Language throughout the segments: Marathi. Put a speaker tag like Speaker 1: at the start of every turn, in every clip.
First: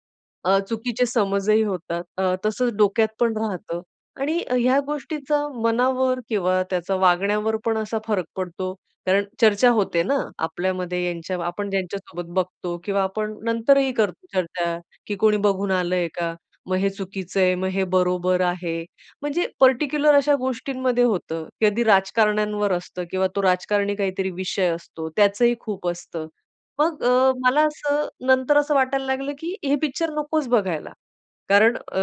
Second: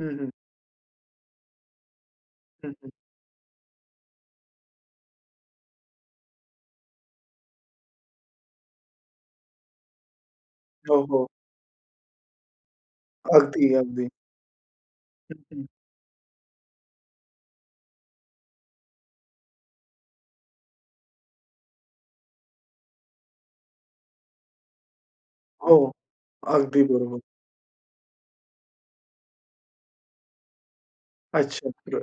Speaker 1: हं, हं.
Speaker 2: अ, चुकीचे समजही होतात. अ,
Speaker 1: हं,
Speaker 2: तसंच
Speaker 1: हं.
Speaker 2: डोक्यात पण राहतं आणि अ, ह्या गोष्टींचा मनावर किंवा त्याचा वागण्यावर पण असा फरक पडतो, कारण चर्चा होते ना
Speaker 1: हो,
Speaker 2: आपल्यामध्ये
Speaker 1: हो.
Speaker 2: यांच आपण ज्यांच्यासोबत बघतो किंवा आपण
Speaker 1: अगदी,
Speaker 2: नंतरही
Speaker 1: अगदी.
Speaker 2: करतो चर्चा, की कोणी
Speaker 1: हं.
Speaker 2: बघून आलं आहे का. मग हे चुकीचं आहे, मग हे बरोबर आहे. म्हणजे पर्टिकुलर अशा गोष्टींमध्ये होतं. कधी राजकारण्यांवर असतं किंवा तो राजकारणी काहीतरी विषय असतो, त्याचंही खूप
Speaker 1: हो,
Speaker 2: असतं.
Speaker 1: अगदी
Speaker 2: मग
Speaker 1: बरोबर.
Speaker 2: अ, मला असं नंतर असं वाटायला लागलं, की हे पिक्चर नकोच बघायला,
Speaker 1: अच्छा.
Speaker 2: कारण अ,
Speaker 1: प्र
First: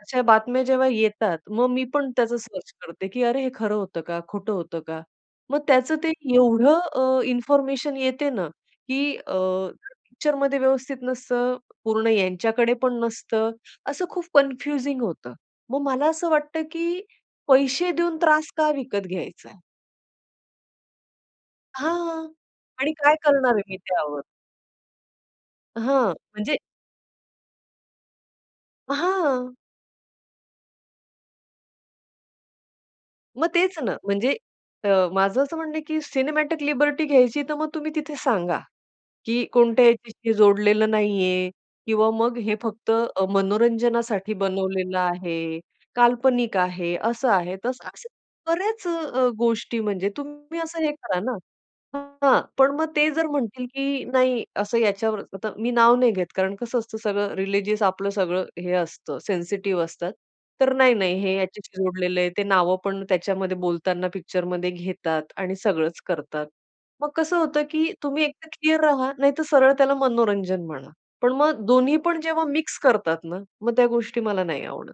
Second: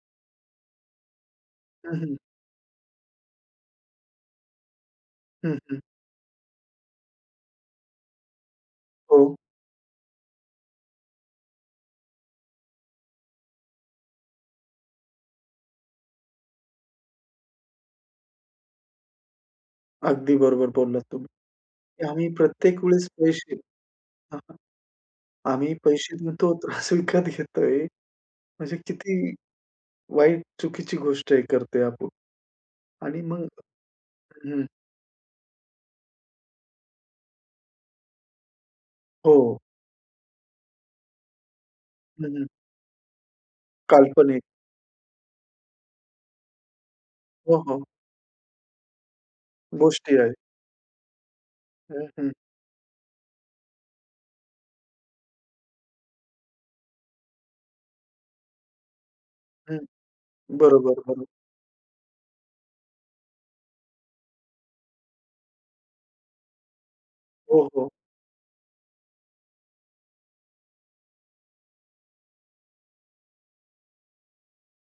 Speaker 2: अशा बातम्या जेव्हा येतात, मग मी
Speaker 1: हं,
Speaker 2: पण
Speaker 1: हं.
Speaker 2: त्याच सर्च करते, की अरे, हे खरं होतं का खोटं होतं का.
Speaker 1: हं,
Speaker 2: मग
Speaker 1: हं.
Speaker 2: त्याच ते एवढं अ, इन्फॉर्मेशन येते ना, की
Speaker 1: हो.
Speaker 2: अ, पिक्चरमध्ये व्यवस्थित नसतं, पूर्ण यांच्याकडेपण नसतं. असं खूप कन्फ्युजिंग होतं. मग मला असं वाटतं, की पैसे देऊन त्रास का विकत घ्यायचा आहे.
Speaker 1: अगदी बरोबर बोललात तुम्ही.
Speaker 2: हां,
Speaker 1: आम्ही प्रत्येक
Speaker 2: आणि
Speaker 1: वेळेस
Speaker 2: काय करणार
Speaker 1: पैसे
Speaker 2: आहे मी त्यावर?
Speaker 1: हां, आम्ही
Speaker 2: हां.
Speaker 1: पैसे देतो,
Speaker 2: म्हणजे
Speaker 1: त्रास विकत घेतोय. म्हणजे किती
Speaker 2: हां.
Speaker 1: वाईट, चुकीची गोष्ट आहे, करतोय आपण आणि मग
Speaker 2: मग तेच ना. म्हणजे
Speaker 1: हं.
Speaker 2: अ, माझं असं म्हणणं आहे, की सिनेमॅटिक लिबर्टी घ्यायची, तर मग तुम्ही तिथे सांगा, की
Speaker 1: हो.
Speaker 2: कोणत्याही व्यक्तीशी जोडलेलं नाही आहे किंवा
Speaker 1: हं,
Speaker 2: मग
Speaker 1: हं.
Speaker 2: हे फक्त अ, मनोरंजनासाठी
Speaker 1: काल्पनिक.
Speaker 2: बनवलेलं आहे. काल्पनिक आहे, असं आहे.
Speaker 1: हो,
Speaker 2: तसं
Speaker 1: हो.
Speaker 2: तर अशा बऱ्याच अ, अ, गोष्टी म्हणजे
Speaker 1: गोष्टी आहेत.
Speaker 2: तुम्ही असं हे करा ना.
Speaker 1: हं, हं.
Speaker 2: हां, पण मग ते जर म्हणतील, की नाही, असं याच्यावर. आता मी नाव नाही घेत, कारण कसं असतं, सगळं रिलिजियस आपलं सगळं हे असतं,
Speaker 1: हं.
Speaker 2: सेन्सिटिव्ह असतात. तर नाही,
Speaker 1: बरोबर,
Speaker 2: नाही,
Speaker 1: बरोबर.
Speaker 2: हे ह्याच्याशी जोडलेलं आहे, ते नावंपण त्याच्यामध्ये बोलताना पिक्चरमध्ये घेतात आणि सगळंच करतात. मग कसं होतं,
Speaker 1: हो, हो.
Speaker 2: की तुम्ही एक तर क्लिअर राहा, नाहीतर सरळ त्याला मनोरंजन म्हणा. पण मग दोन्हीपण जेव्हा मिक्स करतात ना, मग त्या गोष्टी मला नाही आवडत.